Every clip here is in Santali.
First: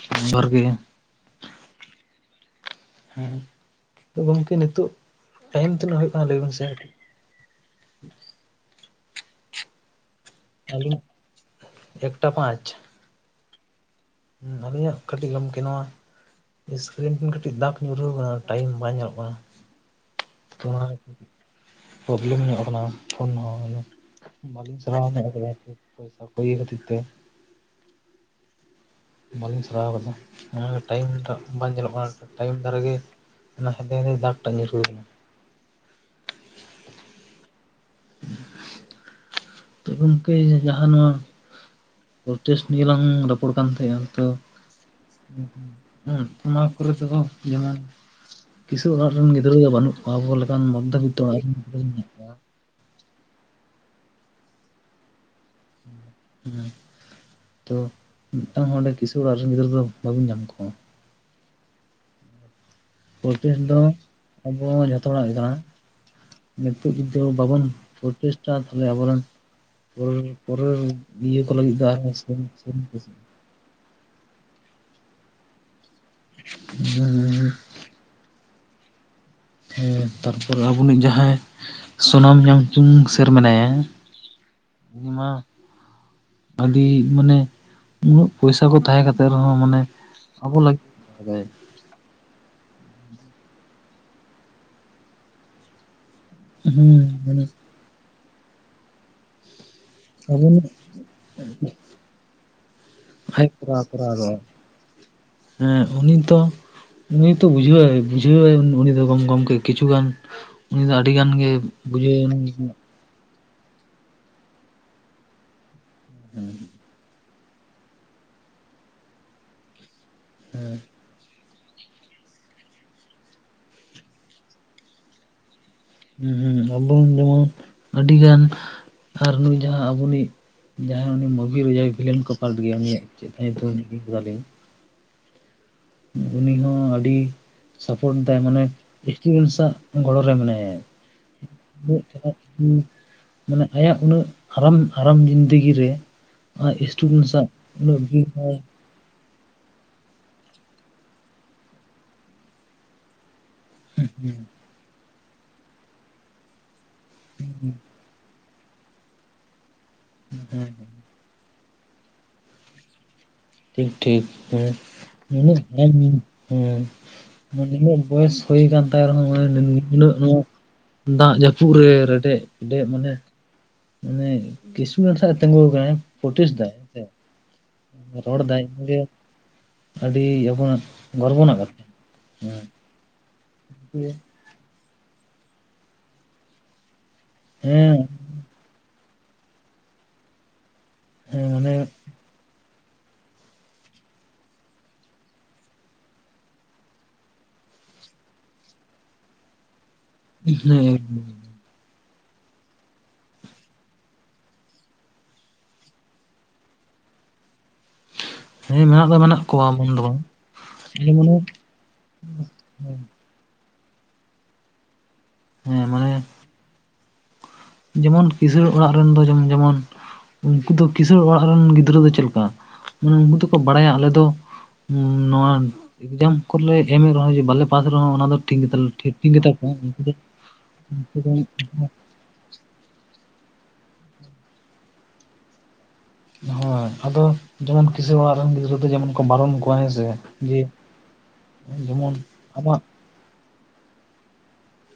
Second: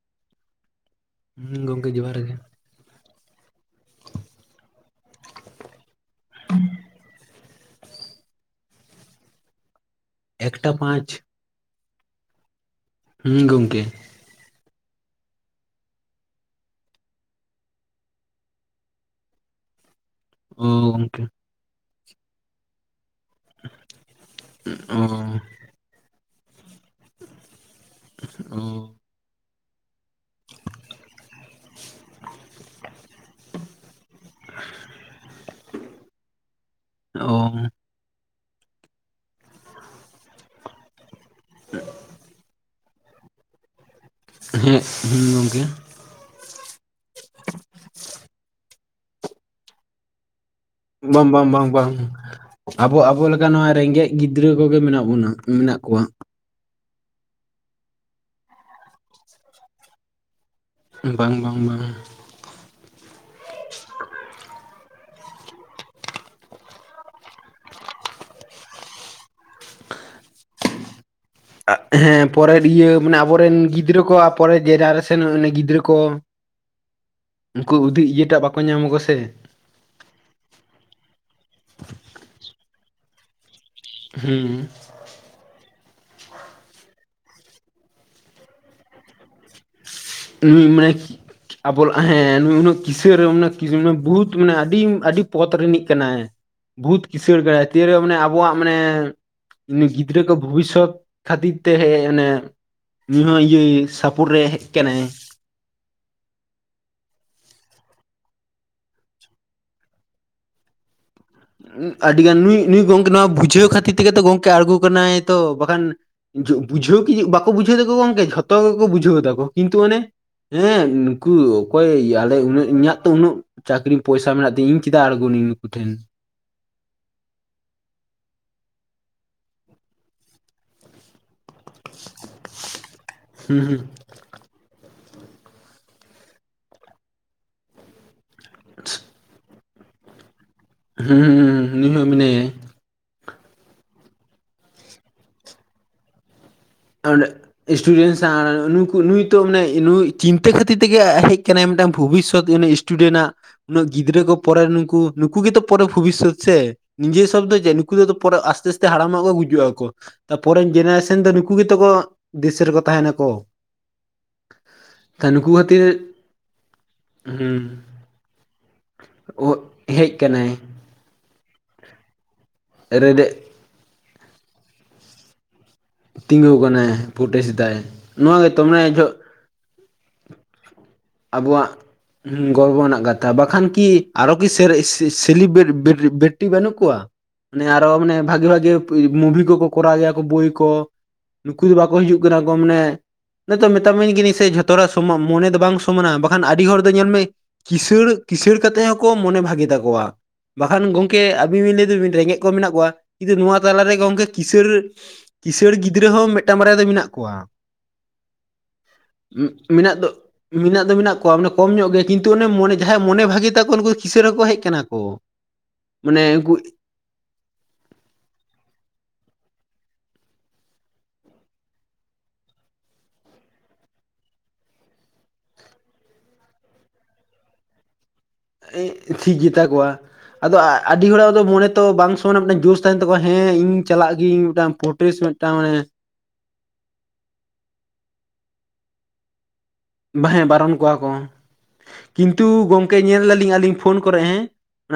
[unintelligible] ᱜᱮ ᱦᱩᱸ, ᱜᱚᱝᱠᱮ ᱡᱚᱸᱦᱟᱨ ᱜᱮ᱾ ᱦᱮᱸ, ᱜᱚᱢᱠᱮ ᱱᱤᱛᱳᱜ ᱴᱟᱭᱤᱢ ᱛᱤᱱᱟᱹᱜ ᱦᱳᱭᱳᱜ ᱠᱟᱱᱟ ᱞᱟᱹᱭ ᱵᱤᱱ ᱥᱮ? ᱮᱠᱴᱟ ᱟᱹᱞᱤᱧ ᱯᱟᱸᱪ ᱾ ᱮᱠᱴᱟ ᱯᱟᱸᱪ᱾ ᱦᱩᱸ ᱜᱚᱝᱠᱮ ᱟᱹᱞᱤᱧᱟᱜ ᱠᱟᱹᱴᱤᱜ ᱜᱚᱢᱠᱮ ᱱᱚᱣᱟ ᱥᱠᱨᱤᱱ ᱴᱷᱮᱱ ᱠᱟᱹᱴᱤᱡ ᱫᱟᱜᱽ ᱧᱩᱨᱦᱩᱣ ᱠᱟᱱᱟ ᱴᱟᱭᱤᱢ ᱵᱟᱝ ᱧᱮᱞᱚᱜ ᱠᱟᱱᱟ᱾ ᱛᱚ ᱚ ᱚᱱᱟ ᱜᱚᱝᱠᱮ ᱯᱨᱚᱵᱞᱮᱢ ᱧᱚᱜ ᱠᱟᱱᱟ᱾ ᱯᱷᱳᱱ ᱦᱚᱸ ᱵᱟᱹᱞᱤᱧ ᱚ ᱥᱟᱨᱟᱣ ᱧᱚᱜᱠᱟᱫᱟ ᱯᱚᱭᱥᱟ ᱠᱚ ᱤᱭᱟᱹ ᱠᱷᱟᱹᱛᱤᱨ ᱛᱮ᱾ ᱚᱸ ᱵᱟᱞᱤᱧ ᱥᱟᱨᱟᱣ ᱠᱟᱫᱟ᱾ ᱦᱩᱸ ᱴᱟᱭᱤᱢ ᱴᱟᱜ ᱵᱟᱝ ᱧᱮᱞᱚᱜ ᱠᱟᱱᱟ ᱴᱟᱭᱤᱢ ᱫᱟᱨᱟ ᱜᱮ ᱚᱱᱟ ᱦᱮᱸᱫᱮ ᱦᱮᱸᱫᱮ ᱫᱟᱜᱽ ᱴᱟᱜ ᱧᱩᱨᱦᱩᱣ ᱠᱟᱱᱟ᱾ ᱚᱸ ᱛᱚ ᱜᱚᱝᱠᱮ ᱡᱟᱦᱟᱸ ᱱᱚᱣᱟ ᱦᱮᱸ [unintelligible] ᱯᱨᱚᱴᱮᱥᱴ ᱱᱤᱭᱮ ᱞᱟᱝ ᱨᱚᱯᱚᱲ ᱠᱟᱱ ᱛᱟᱦᱮᱸᱜᱟ ᱛᱚ ᱦᱮᱸ ᱦᱩᱸ ᱜᱚᱝᱠᱮ ᱦᱩᱸ ᱚᱱᱟ ᱠᱚᱨᱮ ᱛᱮᱫᱚ ᱡᱮᱢᱚᱱ ᱠᱤᱥᱟᱹᱲ ᱚᱲᱟᱜ ᱨᱮᱱ ᱜᱤᱫᱽᱨᱟᱹ ᱫᱚ ᱵᱟᱹᱱᱩᱜ ᱟᱵᱚ ᱞᱮᱠᱟᱱ ᱢᱚᱫᱫᱷᱵᱤᱛᱛᱚ ᱵᱟᱝ ᱚᱲᱟᱜ ᱵᱟᱝ ᱨᱮᱱ ᱵᱟᱝ ᱠᱚᱜᱤᱧ ᱵᱟᱝ ᱧᱮᱞ ᱠᱚᱣᱟ᱾ ᱟᱵᱚ ᱟᱵᱚ ᱞᱮᱠᱟ ᱱᱚᱣᱟ ᱨᱮᱸᱜᱮᱡ ᱜᱤᱫᱽᱨᱟᱹ ᱠᱚᱜᱮ ᱢᱮᱱᱟᱜ ᱵᱚᱱᱟ ᱢᱮᱱᱟᱜ ᱠᱚᱣᱟ᱾ ᱦᱩᱸ ᱛᱚ ᱢᱤᱫᱴᱟᱝ ᱦᱚᱸ ᱚᱸᱰᱮ ᱠᱤᱥᱟᱹᱲ ᱚᱲᱟᱜ ᱨᱮᱱ ᱜᱤᱫᱽᱨᱟᱹ ᱫᱚ ᱵᱟᱵᱮᱱ ᱧᱟᱢ ᱠᱚᱣᱟ᱾ ᱵᱟᱝ ᱵᱟᱝ ᱵᱟᱝᱟ᱾ ᱯᱨᱚᱴᱤᱥ ᱫᱚ ᱟᱵᱚ ᱡᱷᱚᱛᱚ ᱦᱚᱲᱟᱜ ᱜᱮ ᱠᱟᱱᱟ᱾ ᱱᱤᱛᱳᱜ ᱡᱩᱫᱤ ᱵᱟᱵᱚᱱ ᱯᱨᱚᱪᱮᱥᱴᱟ ᱛᱟᱦᱚᱞᱮ ᱟᱵᱚᱨᱮᱱ ᱯᱚᱨᱮ ᱯᱚᱨᱮᱨ ᱤᱭᱟᱹ ᱠᱚ ᱞᱟᱹᱜᱤᱫ ᱫᱚ ᱟᱨᱦᱚᱸ ᱵᱚᱨᱮᱱ ᱜᱤᱫᱽᱨᱟᱹ ᱠᱚᱣᱟᱜ ᱯᱚᱨᱮ ᱡᱮᱱᱟᱨᱮᱥᱮᱱ ᱩᱱᱤ ᱜᱤᱫᱽᱨᱟᱹ ᱠᱚ ᱦᱩᱸ ᱦᱩᱸ ᱩᱱᱠᱩ ᱩᱫᱷᱤᱜ ᱤᱭᱟᱹᱴᱟᱜ ᱵᱟᱠᱚ ᱧᱟᱢᱟ ᱠᱚ ᱥᱮ᱾ ᱦᱮᱸ ᱛᱟᱨᱯᱚᱨ ᱟᱵᱚᱱᱤᱡ ᱡᱟᱦᱟᱸᱭ ᱥᱚᱱᱟᱢ ᱭᱟᱝᱪᱩᱝ ᱥᱮᱨ ᱢᱮᱱᱟᱭᱟ ᱦᱩᱸ ᱤᱧ ᱢᱟ ᱟᱹᱰᱤ ᱢᱟᱱᱮ ᱩᱱᱟᱹᱜ ᱯᱚᱭᱥᱟ ᱠᱚ ᱛᱟᱦᱮᱸ ᱠᱟᱛᱮ ᱨᱮᱦᱚᱸ ᱢᱟᱱᱮ ᱩ ᱟᱵᱚ ᱢᱟᱱᱮ ᱞᱟᱹᱜᱤᱫ ᱟᱵᱚ ᱦᱮᱸ ᱱᱩᱭ ᱩᱱᱟᱹᱜ ᱠᱤᱥᱟᱹᱨ ᱩᱱᱟᱹᱜ ᱩᱱᱟᱹᱜ ᱠᱤ ᱵᱩᱦᱩᱛ ᱢᱟᱱᱮ ᱟᱵᱤ ᱟᱹ ᱟᱹᱰᱤ ᱯᱚᱛ ᱨᱤᱱᱤᱡ ᱠᱟᱱᱟᱭ, ᱦᱮᱸ ᱵᱩᱦᱩᱛ ᱠᱤᱥᱟᱹᱲ ᱢᱟᱱᱮ ᱠᱟᱱᱟᱭ ᱛᱤᱭᱟᱮᱲ ᱢᱟᱱᱮ ᱟᱵᱚᱣᱟᱜ ᱢᱟᱱᱮ ᱩᱱᱤ ᱜᱤ ᱫᱽᱨᱟᱹ ᱠᱚ ᱟᱵᱚᱱᱤᱡ ᱵᱷᱩᱵᱤᱥᱥᱚᱛ ᱠᱷᱟᱹᱛᱤᱨ ᱛᱮ ᱦᱮᱡ ᱚᱱᱮ ᱱᱩᱭ ᱦᱚᱸ ᱡᱟᱦᱟᱸᱭ ᱤᱭᱟᱹ ᱠᱚᱨᱟᱣ ᱥᱟᱯᱳᱴ ᱠᱚᱨᱟᱣᱮᱫᱟᱭ ᱨᱮ ᱠᱮᱱᱮᱭ, ᱦᱮᱸ ᱩᱱᱤ ᱫᱚ ᱩᱱᱤ ᱛᱚ ᱵᱩᱡᱷᱟᱹᱣᱟ ᱵᱩᱡᱷᱟᱹᱣᱟᱭ ᱩᱱᱤ ᱫᱚ ᱜᱚᱢ ᱜᱚᱢᱠᱮ ᱠᱤᱪᱷᱩ ᱜᱟᱱ, ᱩᱱᱤ ᱫᱚ ᱟᱰᱤ ᱜᱟᱱ ᱜᱮ ᱟᱹᱰᱤ ᱵᱩᱡᱷᱟᱹᱣ ᱜᱟᱱ ᱱᱩᱭ ᱱᱩᱭ ᱜᱚᱝᱠᱮ ᱱᱚᱣᱟ ᱵᱩᱡᱷᱟᱹᱣ ᱠᱷᱟᱹᱛᱤᱨ ᱜᱮ ᱛᱚ ᱜᱚᱝᱠᱮ ᱟᱬᱜᱩ ᱠᱟᱱᱟᱭ ᱛᱚ ᱵᱟᱠᱷᱟᱱ ᱵᱩᱡᱷᱟᱹᱣ ᱠᱤ ᱵᱟᱠ ᱠᱚ ᱵᱩᱡᱷᱟᱹᱣ ᱫᱟᱠᱚ ᱜᱚᱝᱠᱮ ᱡᱷᱚᱛᱚ ᱜᱮᱠᱚ ᱵᱩᱡᱟᱹᱣ ᱫᱟ ᱠᱚ ᱠᱤᱱᱛᱩ ᱚᱱᱮ, ᱦᱮᱸ ᱩᱱᱠᱩ ᱚᱠᱚᱭ ᱤᱭᱟᱹ ᱟᱞᱮ ᱩᱱᱟᱹᱜ ᱤᱧᱟᱹᱜ ᱛᱚ ᱩᱱᱟᱹᱜ ᱪᱟᱹᱠᱨᱤ ᱯᱚᱭᱥᱟ ᱢᱮᱱᱟᱜ ᱛᱤᱧᱟ ᱤᱧ ᱪᱮᱫᱟᱜ ᱟᱬᱜᱳᱱᱤᱧ ᱱᱩᱠᱩ ᱴᱷᱮᱱ᱾ ᱦᱩᱸ ᱦᱩᱸ ᱟᱵᱚᱱ ᱡᱮᱢᱚᱱ ᱟᱹᱰᱤ ᱜᱟᱱ ᱟᱨ ᱱᱩᱭ ᱡᱟᱦᱟᱸ ᱟᱵᱚᱱᱤᱡ ᱡᱟᱦᱟᱸᱭ ᱩᱱᱤ ᱢᱩ ᱵᱷᱤ ᱠᱚ ᱡᱟᱦᱟ ᱵᱷᱤᱞᱮᱱ ᱠᱚ ᱯᱟᱨᱴ ᱜᱮᱭᱟ ᱩᱱᱤᱭᱟᱜ ᱪᱮᱫ ᱛᱟᱭ ᱦᱩᱸ ᱧᱩᱛᱩᱢ ᱦᱤᱲᱤᱧ ᱠᱮᱫᱟᱞᱤᱧ ᱩᱱᱤ ᱦᱚᱸ ᱟᱹᱰᱤ ᱥᱟᱯᱳᱴ ᱫᱟᱭ ᱢᱟᱱᱮ ᱥᱴᱤᱮᱱ ᱥᱟᱜ ᱜᱚᱲᱚ ᱨᱮ ᱢᱮᱱᱟᱭᱟ᱾ ᱦᱩᱸ ᱦᱩᱸ ᱦᱩᱸ ᱱᱩᱭ ᱜᱚᱡ ᱦᱚᱸ ᱪᱟᱞᱟᱜ ᱢᱮᱱᱟᱭᱟ ᱠᱩ ᱢᱟᱱᱮ ᱟᱭᱟᱜ ᱩᱱᱟᱹᱜ ᱟᱨᱟᱢ ᱟᱨᱟᱢ ᱡᱤᱱᱫᱮᱜᱤ ᱨᱮ ᱟᱡ ᱥᱴᱩᱰᱮᱱᱴ ᱚᱸᱰᱮᱜ ᱥᱟᱶ ᱩᱱᱟᱹᱜ ᱤᱥᱴᱩᱰᱮᱱᱴᱥ ᱵᱷᱤᱲ ᱦᱚᱸ ᱥᱟᱶ ᱱᱩᱠᱩ ᱱᱩᱭᱼᱼ ᱢᱟᱱᱮ ᱱᱩᱭ ᱪᱤᱱᱛᱟᱹ ᱠᱷᱟᱹᱛᱤᱨ ᱛᱮᱜᱮ ᱟ ᱦᱮᱡ ᱟᱠᱟᱱᱟᱭ ᱢᱤᱫᱴᱟᱝ ᱵᱷᱚᱵᱤᱥᱚᱛ ᱤᱥᱴᱩᱰᱮ ᱱᱟᱜ ᱾ ᱩᱱᱟᱹᱜ ᱜᱤᱫᱽᱨᱟᱹ ᱠᱚ ᱯᱚᱨᱮ ᱱᱩᱠᱩ, ᱱᱩᱠᱩ ᱜᱮᱛᱚ ᱯᱚᱨᱮ ᱵᱷᱚᱵᱤᱥᱚᱛ ᱥᱮ ᱾ ᱱᱤᱡᱮᱨ ᱥᱚᱵ ᱫᱚ ᱪᱮ, ᱱᱩᱠᱩ ᱫᱚ ᱟᱫᱚ ᱯᱚᱨᱮ ᱟᱥᱛᱮ ᱟᱥᱛᱮ ᱦᱟᱲᱟᱢᱚᱜ-ᱟ ᱠᱚ ᱜᱩᱡᱩᱜᱼᱟᱠᱚ ᱾ ᱛᱟᱯᱚᱨᱮ ᱨᱤᱱ ᱡᱮᱱᱮᱨᱮᱥᱮᱱ ᱫᱚ ᱱᱩᱠᱼᱼ ᱠᱩ ᱜᱮᱛᱚ ᱠᱚ ᱫᱤᱥᱟᱹ ᱨᱮᱠᱚ ᱛᱟᱦᱮ ᱱᱟᱠᱚ ᱾ ᱴᱷᱤᱠ ᱴᱷᱤᱠ, ᱠᱷᱟᱹᱛᱤᱨ ᱦᱮᱸ [unintelligible] ᱦᱩᱸ ᱱᱤᱱᱟᱹᱜ ᱵᱚᱭᱮᱥ ᱦᱩᱭ ᱟᱠᱟᱱ ᱛᱟᱭ ᱨᱮᱦᱚᱸ ᱚ- ᱱᱟᱹᱜ ᱦᱮᱡ ᱤᱱᱟᱹᱜ ᱱᱚᱼᱼ ᱠᱟᱱᱟᱭ ᱫᱟᱜ ᱡᱟᱹᱯᱩᱫ ᱨᱮ ᱨᱮᱰᱮᱜ ᱯᱮᱰᱮᱜ ᱢᱟᱱᱮᱼᱼ ᱨᱮᱰᱮᱫ ᱢᱟᱱᱮ ᱠᱤᱥᱩ ᱨᱮᱱ ᱥᱟᱜ-ᱮ ᱛᱤᱜᱩ ᱠᱟᱱᱟᱭ ᱦᱮᱸ ᱾ ᱛᱤᱸᱜᱩᱣ ᱟᱠᱟᱱᱟᱭ, ᱯᱚᱨᱴᱮᱥ ᱮᱫᱟᱭ, ᱱᱚᱣᱟ ᱨᱚᱲ ᱜᱮ ᱛᱚ ᱫᱟᱭ ᱢᱟᱱᱮ ᱡᱚᱦᱚᱜᱼᱼ ᱟᱹᱰᱤ ᱟᱵᱚᱱᱟᱜᱼᱼ ᱟᱵᱚᱣᱟᱜ ᱦᱩᱸ ᱜᱚᱨᱵᱚ ᱨᱮᱱᱟᱜ ᱜᱟᱛᱼᱼ ᱛᱟ ᱵᱟᱠᱷᱟᱱ ᱠᱤ ᱟᱨᱚ ᱠᱤ ᱥᱮᱨ ᱥᱤᱜ ᱥᱤᱞᱤ ᱵᱮᱨᱴ ᱵᱮᱨᱴ ᱵᱮᱴᱤ ᱵᱟᱹᱱᱩᱜ ᱠᱚᱣᱟ? ᱢᱟᱱᱮ ᱟᱨᱚ ᱦᱮᱸ ᱢᱟᱱᱮ ᱵᱷᱟᱜᱤ ᱵᱷᱟᱜᱤ ᱢᱩᱵᱷᱤ ᱠᱚᱠᱚ ᱠᱚᱨᱟᱣ ᱜᱮᱭᱟ ᱠᱚ ᱵᱳᱭ ᱠᱚ, ᱦᱮᱸ ᱱᱩᱠᱩ ᱢᱟᱱᱮ ᱫᱚ ᱵᱟᱠᱚ ᱦᱤᱡᱩᱜᱼᱼ ᱢᱮᱱᱟᱜ ᱠᱚᱣᱟ ᱢᱟᱱᱮ ᱱᱤᱛᱚᱜ ᱢᱮᱛᱟᱜ ᱢᱮ ᱤᱧ ᱜᱮᱱᱤ ᱥᱮ ᱡᱷᱚᱛᱚ ᱦᱚᱲᱟᱜ ᱥᱚᱢᱟ ᱢᱚᱱᱮ ᱫᱚ ᱵᱟᱝᱼᱼ ᱢᱟᱱᱮ, ᱵᱟᱠᱷᱟᱱ ᱟᱹᱰᱤ ᱦᱚᱲ ᱫᱚ ᱧᱮᱞ ᱢᱮ ᱠᱤᱥᱟᱹᱬ, ᱠᱤᱥᱟᱹᱬ ᱠᱟᱛᱮᱜ ᱦᱚᱸᱠᱚ ᱢᱚᱱᱮ ᱵᱷᱟᱜᱤ ᱛᱟᱠᱚᱣᱟ᱾ ᱵᱟᱠᱷᱟᱱ ᱜᱚᱝᱠᱮ ᱟᱹᱵᱤᱱ ᱵᱤᱱ ᱞᱟᱹᱭᱫᱟ ᱨᱮᱸᱜᱮᱡ ᱠᱚ ᱢᱮᱱᱟᱜ ᱠᱚᱣᱟ, ᱠᱤᱱᱛᱩ ᱱᱚᱣᱟ ᱛᱟᱞᱟᱨᱮ ᱜᱚᱝᱠᱮ ᱠᱤᱥᱟᱹᱬ ᱨᱮᱼᱼ ᱠᱤᱥᱟᱹᱬ ᱜᱤᱫᱽᱨᱟᱹ ᱦᱚᱸ ᱢᱤᱫᱴᱟᱝ ᱵᱟᱨᱭᱟ ᱫᱚ ᱢᱮᱱᱟᱜ ᱠᱚᱣᱟ ᱾ ᱦᱮᱸ ᱢᱮᱱᱟᱜ ᱫᱚ ᱢᱮᱱᱟᱜ ᱠᱚᱣᱟ, ᱢᱚᱱ ᱫᱚ ᱵᱟᱝ ᱾ ᱢᱮᱱᱟᱜ ᱫᱚ ᱢᱮᱱᱟᱜ ᱠᱚᱣᱟ ᱢᱟᱱᱮ ᱠᱚᱢ ᱧᱚᱜ ᱜᱮ, ᱠᱤᱱᱛᱩ ᱚᱱᱮ ᱢᱚᱱᱮ ᱡᱟᱦᱟᱸᱭᱟᱜ ᱢᱚᱱᱮ ᱵᱷᱟᱜᱤ ᱛᱟᱠᱚ ᱩᱱᱠᱩ ᱠᱤᱥᱟᱹᱬ ᱨᱮᱦᱚᱸᱠᱚ ᱦᱮᱡ ᱠᱟᱱᱟ ᱠᱚ ᱾ ᱢᱟᱱᱮ ᱩᱱᱠᱼᱼ ᱡᱮᱢᱚᱱ ᱠᱤᱥᱟᱹᱬ ᱚᱲᱟᱜ ᱨᱮᱱ ᱫᱚ ᱢᱮᱢ ᱡᱮᱢᱚᱱᱼᱼ ᱩᱱᱠᱩ ᱫᱚ ᱠᱤᱥᱟᱹᱬ ᱚᱲᱟᱜ ᱨᱮᱱ ᱜᱤᱫᱽᱨᱟᱹ ᱫᱚ ᱪᱮᱫ ᱞᱮᱠᱟ? ᱩᱱᱠᱩ ᱫᱚᱠᱚ ᱵᱟᱲᱟᱭᱟ ᱟᱞᱮ ᱫᱚᱼᱼ ᱱᱚᱣᱟ ᱮᱠᱡᱟᱢ ᱠᱚᱨᱮᱞᱮ ᱮᱢ ᱨᱮᱦᱚᱸ ᱵᱟᱞᱮ ᱯᱟᱥ ᱨᱮᱦᱚᱸ ᱚᱱᱟ ᱫᱚᱼᱼ ᱮᱜ ᱴᱷᱤᱠ ᱜᱮᱛᱟ ᱠᱚᱣᱟ, ᱟᱫᱚ ᱟᱹᱰᱤ ᱦᱚᱲᱟᱜ ᱫᱚ ᱢᱚᱱᱮ ᱛᱚ ᱵᱟᱝ ᱥᱚᱼᱼ ᱚᱱᱟ ᱢᱤᱫᱴᱟᱝ ᱡᱩᱥ ᱛᱟᱦᱮᱱ ᱛᱟᱠᱚᱣᱟ, ᱦᱮᱸ ᱤᱧ ᱪᱟᱞᱟᱜ ᱜᱮ ᱤᱧ ᱢᱤᱫᱴᱟᱝ ᱯᱳᱨᱴᱮᱥ ᱢᱤᱫᱴᱟᱝ ᱾ ᱦᱳᱭ, ᱟᱫᱚ ᱡᱮᱢᱚᱱ ᱠᱤᱥᱟᱹᱬ ᱚᱲᱟᱜ ᱨᱮᱱ ᱜᱤᱫᱽᱨᱟᱹ ᱫᱚ ᱡᱮᱢᱚᱱ ᱠᱚ ᱵᱟᱨᱚᱢ ᱠᱚ ᱾ ᱵᱟ ᱦᱮᱸ, ᱵᱟᱨᱚᱱ ᱠᱚᱣᱟ ᱠᱚ ᱡᱮᱢᱚᱱ ᱠᱤᱱᱛᱩ ᱟᱢᱟᱜ ᱜᱚᱝᱠᱮᱼᱼ ᱧᱮᱞ ᱫᱟᱞᱤᱧ ᱟᱹᱞᱤᱧ ᱯᱷᱳᱱ ᱠᱚᱨᱮ ᱦᱮᱸ,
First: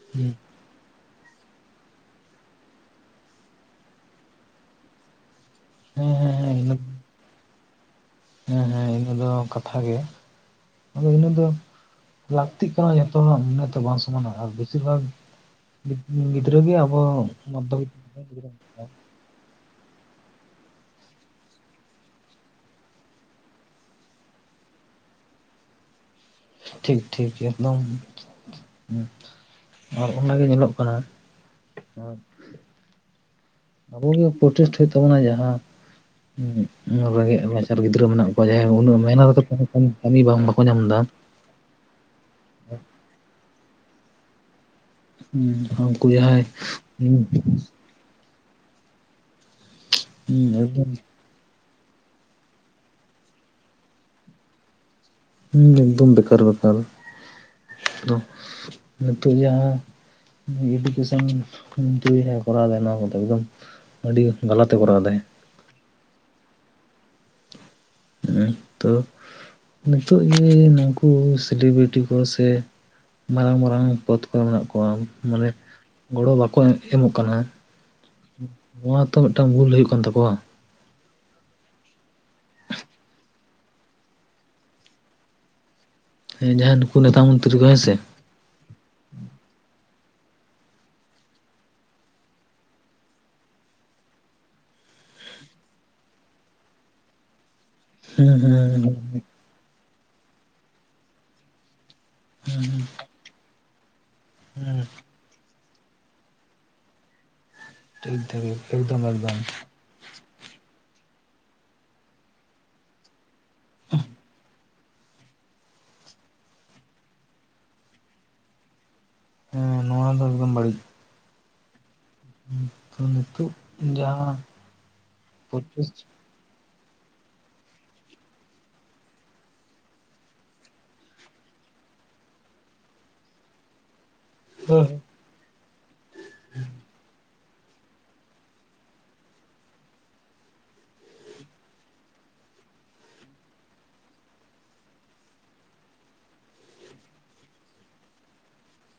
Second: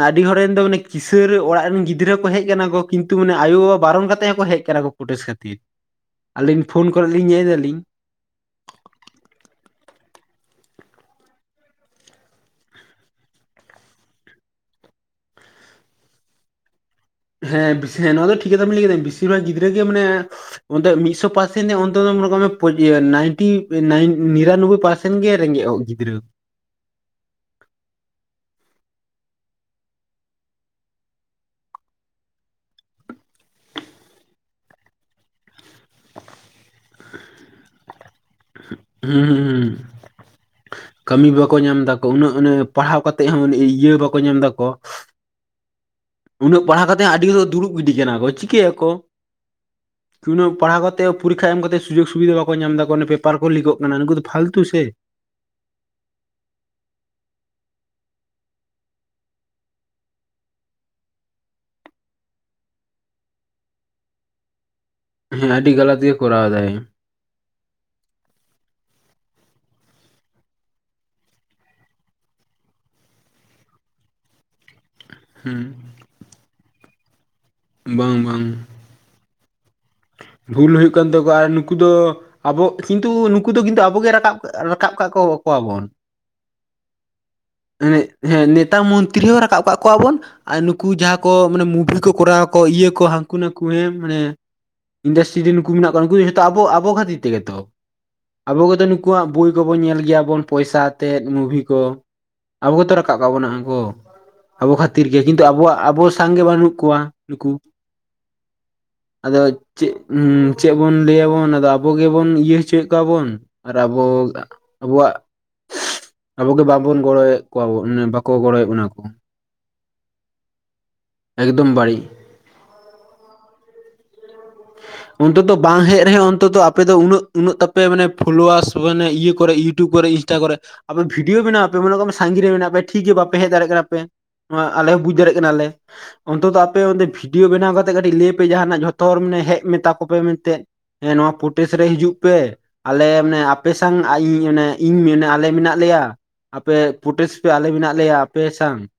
ᱟᱹᱰᱤ ᱦᱚᱲ ᱦᱮᱸ ᱨᱮᱱ ᱫᱚ ᱚᱱᱮᱼᱼ ᱠᱤᱥᱟᱹᱬ ᱚᱲᱟᱜ ᱨᱮᱱ ᱜᱤᱫᱽᱨᱟᱹ ᱠᱚ ᱦᱮᱡ ᱟᱠᱟᱱᱟ ᱠᱚ, ᱠᱤᱱᱛᱩ ᱚᱱᱮ ᱟᱭᱳ ᱵᱟᱵᱟ ᱵᱟᱨᱚᱱ ᱠᱟᱛᱮ ᱦᱚᱸ ᱦᱮᱡ ᱟᱠᱟᱱᱟ ᱠᱚ ᱠᱩᱴᱮᱥ ᱠᱷᱟᱹᱛᱤᱨ ᱦᱮᱸ ᱾ ᱦᱮᱸ ᱟᱹᱞᱤᱧ ᱤᱱᱟᱹ ᱯᱷᱳᱱ ᱠᱚᱨᱮ ᱞᱤᱧ ᱧᱮᱞ ᱫᱟᱞᱤᱧᱼᱼ ᱦᱮᱸ ᱦᱮᱸ ᱤᱱᱟᱹ ᱫᱚ ᱠᱟᱛᱷᱟ ᱜᱮ ᱾ ᱟᱫᱚ ᱤᱱᱟᱹ ᱫᱚ, ᱞᱟᱹᱠᱛᱤᱜ ᱠᱟᱱᱟ ᱡᱚᱛᱚ ᱢᱚᱱᱮ ᱛᱚ ᱵᱟᱝ ᱥᱚᱢᱟᱱᱟ ᱟᱨ ᱵᱮᱥᱤᱨ ᱵᱷᱟᱜᱼᱼ ᱜᱤᱫᱽᱨᱟᱹ ᱜᱮ ᱟᱵᱚᱼᱼ ᱦᱮᱸ ᱵᱮᱥᱤ ᱦᱮᱸ ᱱᱚᱣᱟ ᱫᱚ ᱴᱷᱤᱠ ᱠᱟᱛᱷᱟ ᱵᱮᱱ ᱞᱟᱹᱭ ᱠᱮᱫᱟ, ᱵᱮᱥᱤᱨ ᱵᱷᱟᱜᱽ ᱜᱤᱫᱽᱨᱟᱹ ᱜᱮ ᱢᱟᱱᱮᱼᱼ ᱚᱱᱛᱮ ᱢᱤᱜᱥᱚ ᱯᱟᱨᱥᱮᱱ ᱱᱮ ᱚᱱᱛᱮ ᱫᱚ ᱢᱚᱱᱮ ᱠᱟᱜ ᱢᱮ ᱯᱚᱪ ᱤᱭᱟᱹ ᱱᱟᱭᱤᱱᱴᱤ ᱱᱟᱭᱤᱱ ᱱᱤᱨᱟᱱᱚᱵᱚᱭ ᱯᱟᱨᱥᱮᱱᱼᱼ ᱤᱧ ᱜᱮ ᱨᱮᱸᱜᱮᱡ ᱚᱜ ᱜᱤᱫᱽᱨᱟᱹ᱾ ᱴᱷᱤᱠ ᱴᱷᱤᱠ ᱮᱠᱫᱚᱢ ᱾ ᱦᱩᱸ ᱟᱨ ᱚᱱᱟ ᱜᱮ ᱧᱮᱞᱚᱜ ᱠᱟᱱᱟ, ᱟᱨᱼᱼ ᱟᱵᱚ ᱜᱮ ᱯᱨᱪᱮᱥᱴ ᱦᱩᱭᱩᱜ ᱛᱟᱵᱚᱱᱟ ᱡᱟᱦᱟᱸ, ᱨᱮᱸᱜᱮᱡ ᱱᱟᱪᱟᱨ ᱜᱤᱫᱽᱨᱟᱹ ᱢᱮᱱᱟᱜ ᱵᱚᱱᱟ ᱾ ᱡᱟᱦᱟᱭ ᱩᱱᱟᱹᱜ ᱦᱩᱸ ᱦᱩᱸ ᱢᱮᱦᱚᱛ ᱠᱟᱛᱮᱜ ᱠᱟᱹᱢᱤ ᱵᱟᱝ ᱵᱟᱠᱚ ᱧᱟᱢ ᱮᱫᱟ ᱾ ᱵᱤ ᱵᱟᱠᱚ ᱧᱟᱢ ᱫᱟ ᱾ ᱩᱱᱟᱹᱜ ᱯᱟᱲᱦᱟᱣ ᱠᱟᱛᱮᱫ ᱦᱚᱸ ᱤᱭᱟᱹ ᱵᱟᱠᱚ ᱧᱟᱢ ᱫᱟᱠᱚ ᱾ ᱦᱩᱸ ᱦᱟᱱᱠᱩ ᱡᱟᱦᱟᱸᱭ ᱦᱩᱸᱼᱼ ᱢᱤ ᱠᱟᱱᱟ ᱠᱚ ᱪᱤᱠᱟᱹᱭᱟᱠᱚ ᱱᱩᱱᱚᱜ ᱯᱟᱲᱦᱟᱣ ᱮᱠᱫᱚᱢ ᱠᱟᱛᱮ ᱾ ᱯᱚᱨᱤᱠᱷᱟ ᱮᱢ ᱠᱟᱛᱮᱜ ᱥᱩᱡᱳᱜᱽ ᱥᱩᱵᱤᱫᱷᱟ ᱵᱟᱠᱚ ᱧᱟᱢᱮᱫᱟᱠᱚ ᱚᱱᱟ ᱯᱮᱯᱟᱨ ᱠᱚ ᱞᱤᱠᱚᱜ ᱠᱟᱱᱟ ᱱᱩᱠᱩ ᱫᱚ ᱯᱷᱟᱞᱛᱩ ᱥᱮ᱾ ᱦᱩᱸ ᱮᱠᱫᱚᱢ ᱵᱮᱠᱟᱨ ᱵᱮᱠᱟᱨ ᱱᱤᱛᱚᱜ ᱡᱟᱦᱟᱸ ᱮᱰᱩᱠᱮᱥᱚᱱ ᱢᱚᱱᱛᱤᱨᱤ ᱡᱟᱦᱟ ᱠᱚᱨᱟᱣ ᱫᱟᱭ ᱱᱚᱣᱟ ᱠᱚᱫᱚ ᱮᱠᱫᱚᱢ ᱟᱹᱰᱤ ᱜᱟᱞᱟᱛ ᱮ ᱠᱚᱨᱟᱣ ᱫᱟᱭ ᱾ ᱦᱮᱸ ᱟᱹᱰᱤ ᱜᱟᱞᱟᱛ ᱜᱮᱭ ᱠᱚᱨᱟᱣ ᱫᱟᱭ ᱾ [unintelligible] ᱱᱤᱛᱚᱜ ᱡᱮ ᱱᱩᱠᱩ ᱥᱤᱞᱤᱵᱤᱨᱤᱴᱤ ᱠᱚ ᱥᱮ ᱢᱟᱨᱟᱝ ᱢᱟᱨᱟᱝ ᱯᱚᱫᱽ ᱠᱚ ᱢᱮᱱᱟᱜ ᱠᱚᱣᱟ ᱢᱟᱱᱮ ᱦᱩᱸ ᱜᱚᱲᱚ ᱵᱟᱠᱚ ᱮᱢᱚᱜ ᱠᱟᱱᱟ ᱾ ᱵᱟᱝ ᱵᱟᱝ ᱾ ᱱᱚᱣᱟ ᱛᱚ ᱢᱤᱫᱴᱟᱝ ᱵᱷᱩᱞ ᱦᱩᱭᱩᱜ ᱠᱟᱱ ᱛᱟᱠᱚᱣᱟ ᱾ ᱵᱷᱩᱞ ᱦᱩᱭᱩᱜ ᱠᱟᱱ ᱛᱟᱠᱚᱣᱟ ᱟᱨ ᱱᱩᱠᱩ ᱫᱚ ᱟᱵᱚ ᱠᱤᱱᱛᱩ ᱱᱩᱠᱩ ᱫᱚ ᱠᱤᱱᱛᱩ ᱟᱵᱚᱜᱮ ᱨᱟᱠᱟᱵ ᱨᱟᱠᱟᱵ ᱠᱟᱜ ᱠᱚᱣᱟ ᱵᱚᱱ ᱾ ᱦᱮᱸ ᱡᱟᱦᱟᱸᱭ ᱱᱩᱠᱩ ᱱᱮᱛᱟ ᱢᱚᱱᱛᱨᱤ ᱠᱚ ᱦᱮᱸ ᱥᱮ ᱦᱮᱸ ᱱᱮᱛᱟ ᱢᱚᱱᱛᱨᱤ ᱦᱚᱸ ᱨᱟᱠᱟᱵ ᱠᱟᱜ ᱠᱚᱣᱟ ᱵᱚᱱ, ᱟᱨ ᱱᱩᱠᱩ ᱡᱟᱦᱟᱸ ᱠᱚ ᱢᱟᱱᱮ ᱢᱩᱵᱷᱤ ᱠᱚ ᱠᱚᱨᱟᱣᱟ ᱠᱚ ᱤᱭᱟᱹ ᱠᱚ ᱦᱟᱹᱱᱠᱩ ᱱᱟᱠᱩ ᱦᱮ ᱢᱟᱱᱮ ᱤᱱᱰᱟᱥᱴᱤᱨᱤ ᱱᱩᱠᱩ ᱢᱮᱱᱟᱜ ᱠᱚᱣᱟ ᱱᱩᱠᱩ ᱫᱚ ᱡᱚᱛᱚ ᱟᱵᱚ ᱟᱵᱚ ᱠᱷᱟᱹᱛᱤᱨ ᱛᱮᱜᱮ ᱛᱚ ᱦᱩᱸ ᱟᱵᱚ ᱜᱮᱛᱚ ᱦᱩᱸ ᱦᱩᱸ ᱱᱩᱠᱩᱣᱟᱜ ᱵᱳᱭ ᱠᱚᱵᱚᱱ ᱧᱮᱞ ᱜᱮᱭᱟᱵᱚᱱ ᱯᱚᱭᱥᱟ ᱟᱛᱮᱜ ᱢᱩᱵᱷᱤ ᱠᱚ ᱟᱵᱚ ᱜᱮᱛᱚ ᱨᱟᱠᱟᱵ ᱵᱚᱱᱟᱠᱩ ᱟᱵᱚ ᱠᱷᱟᱹᱛᱤᱨ ᱜᱮ ᱠᱤᱱᱛᱩ ᱟᱵᱚᱣᱟᱜ ᱟᱵᱚ ᱥᱟᱝᱜᱮ ᱵᱟᱹᱱᱩᱜ ᱠᱚᱣᱟ ᱱᱩᱠᱩ᱾ ᱴᱷᱤᱠ ᱫᱷᱮᱨ ᱮᱠᱫᱚᱢ ᱮᱠᱫᱚᱢ ᱾ ᱟᱫᱚ ᱪᱮᱫ ᱪᱮᱫ ᱵᱚᱱ ᱞᱟᱹᱭ ᱟᱵᱚᱱ ᱟᱵᱚ ᱜᱮᱵᱚᱱ ᱤᱭᱟᱹ ᱦᱚᱪᱚᱭᱮᱫ ᱠᱚᱣᱟ ᱵᱚᱱ ᱟᱨ ᱟᱵᱚ ᱟᱵᱚᱣᱟᱜ ᱟᱵᱚᱜᱮ ᱵᱟᱵᱚᱱ ᱜᱚᱲᱚᱭᱮᱫ ᱠᱚᱣᱟᱚᱱ ᱵᱟᱠᱚ ᱜᱚᱲᱚᱭᱮᱫ ᱵᱚᱱᱟ ᱠᱚ, ᱦᱮᱸ ᱱᱚᱣᱟ ᱫᱚ ᱮᱠᱫᱚᱢ ᱵᱟᱹᱲᱤᱡ ᱮᱠᱫᱚᱢ ᱵᱟᱹᱲᱤᱡ ᱾ ᱛᱚ ᱱᱤᱛᱚᱜᱜ ᱡᱟᱦᱟᱸ ᱚᱱᱛᱚ ᱛᱚ ᱵᱟᱝ ᱯᱚᱨᱤᱵᱮᱥ ᱦᱮᱡ ᱨᱮᱦᱚᱸ ᱚᱱᱛᱚ ᱟᱯᱮ ᱫᱚ ᱩᱱᱟᱹᱜ ᱩᱱᱟᱹᱜ ᱛᱟᱯᱮ ᱢᱟᱱᱮ ᱯᱷᱚᱞᱳᱣᱟᱨᱟᱥ ᱢᱟᱱᱮ ᱤᱭᱟᱹ ᱠᱚᱨᱮ ᱤᱭᱩᱴᱩᱵᱽ ᱠᱚᱨᱮ ᱤᱱᱥᱴᱟ ᱠᱚᱨᱮ ᱟᱯᱮ ᱵᱷᱤᱰᱭᱳ ᱵᱮᱱᱟᱣᱯᱮᱟᱜ ᱯᱮ ᱢᱚᱱᱮ ᱠᱟᱜ ᱥᱟᱜᱤᱧ ᱢᱮᱱᱟᱜ ᱯᱮ ᱴᱷᱤᱠ ᱜᱮ ᱵᱟᱯᱮ ᱦᱮᱡᱟᱲᱮᱭᱟᱜ ᱠᱟᱱᱟ ᱯᱮ, ᱱᱚᱣᱟ ᱫᱚ ᱟᱞᱮ ᱦᱚᱸ ᱵᱩᱡ ᱫᱟᱲᱮᱭᱟᱜ ᱠᱟᱱᱟ ᱞᱮ᱾ ᱚᱱᱛᱚᱛᱚ ᱟᱯᱮ ᱵᱷᱤᱰᱭᱳ ᱵᱮᱱᱟᱣ ᱠᱟᱛᱮᱜ ᱠᱟᱹᱴᱤᱡ ᱞᱟᱹᱭᱯᱮ ᱡᱟᱦᱟᱱᱟᱜ ᱡᱷᱚᱛᱚ ᱦᱚᱲ ᱢᱟᱱᱮ ᱦᱮᱡ ᱢᱮᱛᱟ ᱠᱚ ᱯᱮ ᱢᱮᱱᱛᱮ, ᱦᱮᱸ ᱱᱚᱣᱟ ᱯᱚᱴᱮᱥ ᱨᱮ ᱦᱤᱡᱩᱜ ᱯᱮ ᱾ ᱟᱞᱮ ᱟᱱᱮ ᱟᱯᱮ ᱥᱟᱶᱝ ᱮ ᱤᱧ ᱟᱞᱮ ᱢᱮᱱᱟᱜ ᱞᱮᱭᱟ ᱾ ᱟᱯᱮ ᱯᱚᱴᱮᱥ ᱯᱮ ᱟᱞᱮ ᱢᱮᱱᱟᱜ ᱞᱮᱭᱟ ᱟᱯᱮ ᱥᱟᱝ ᱾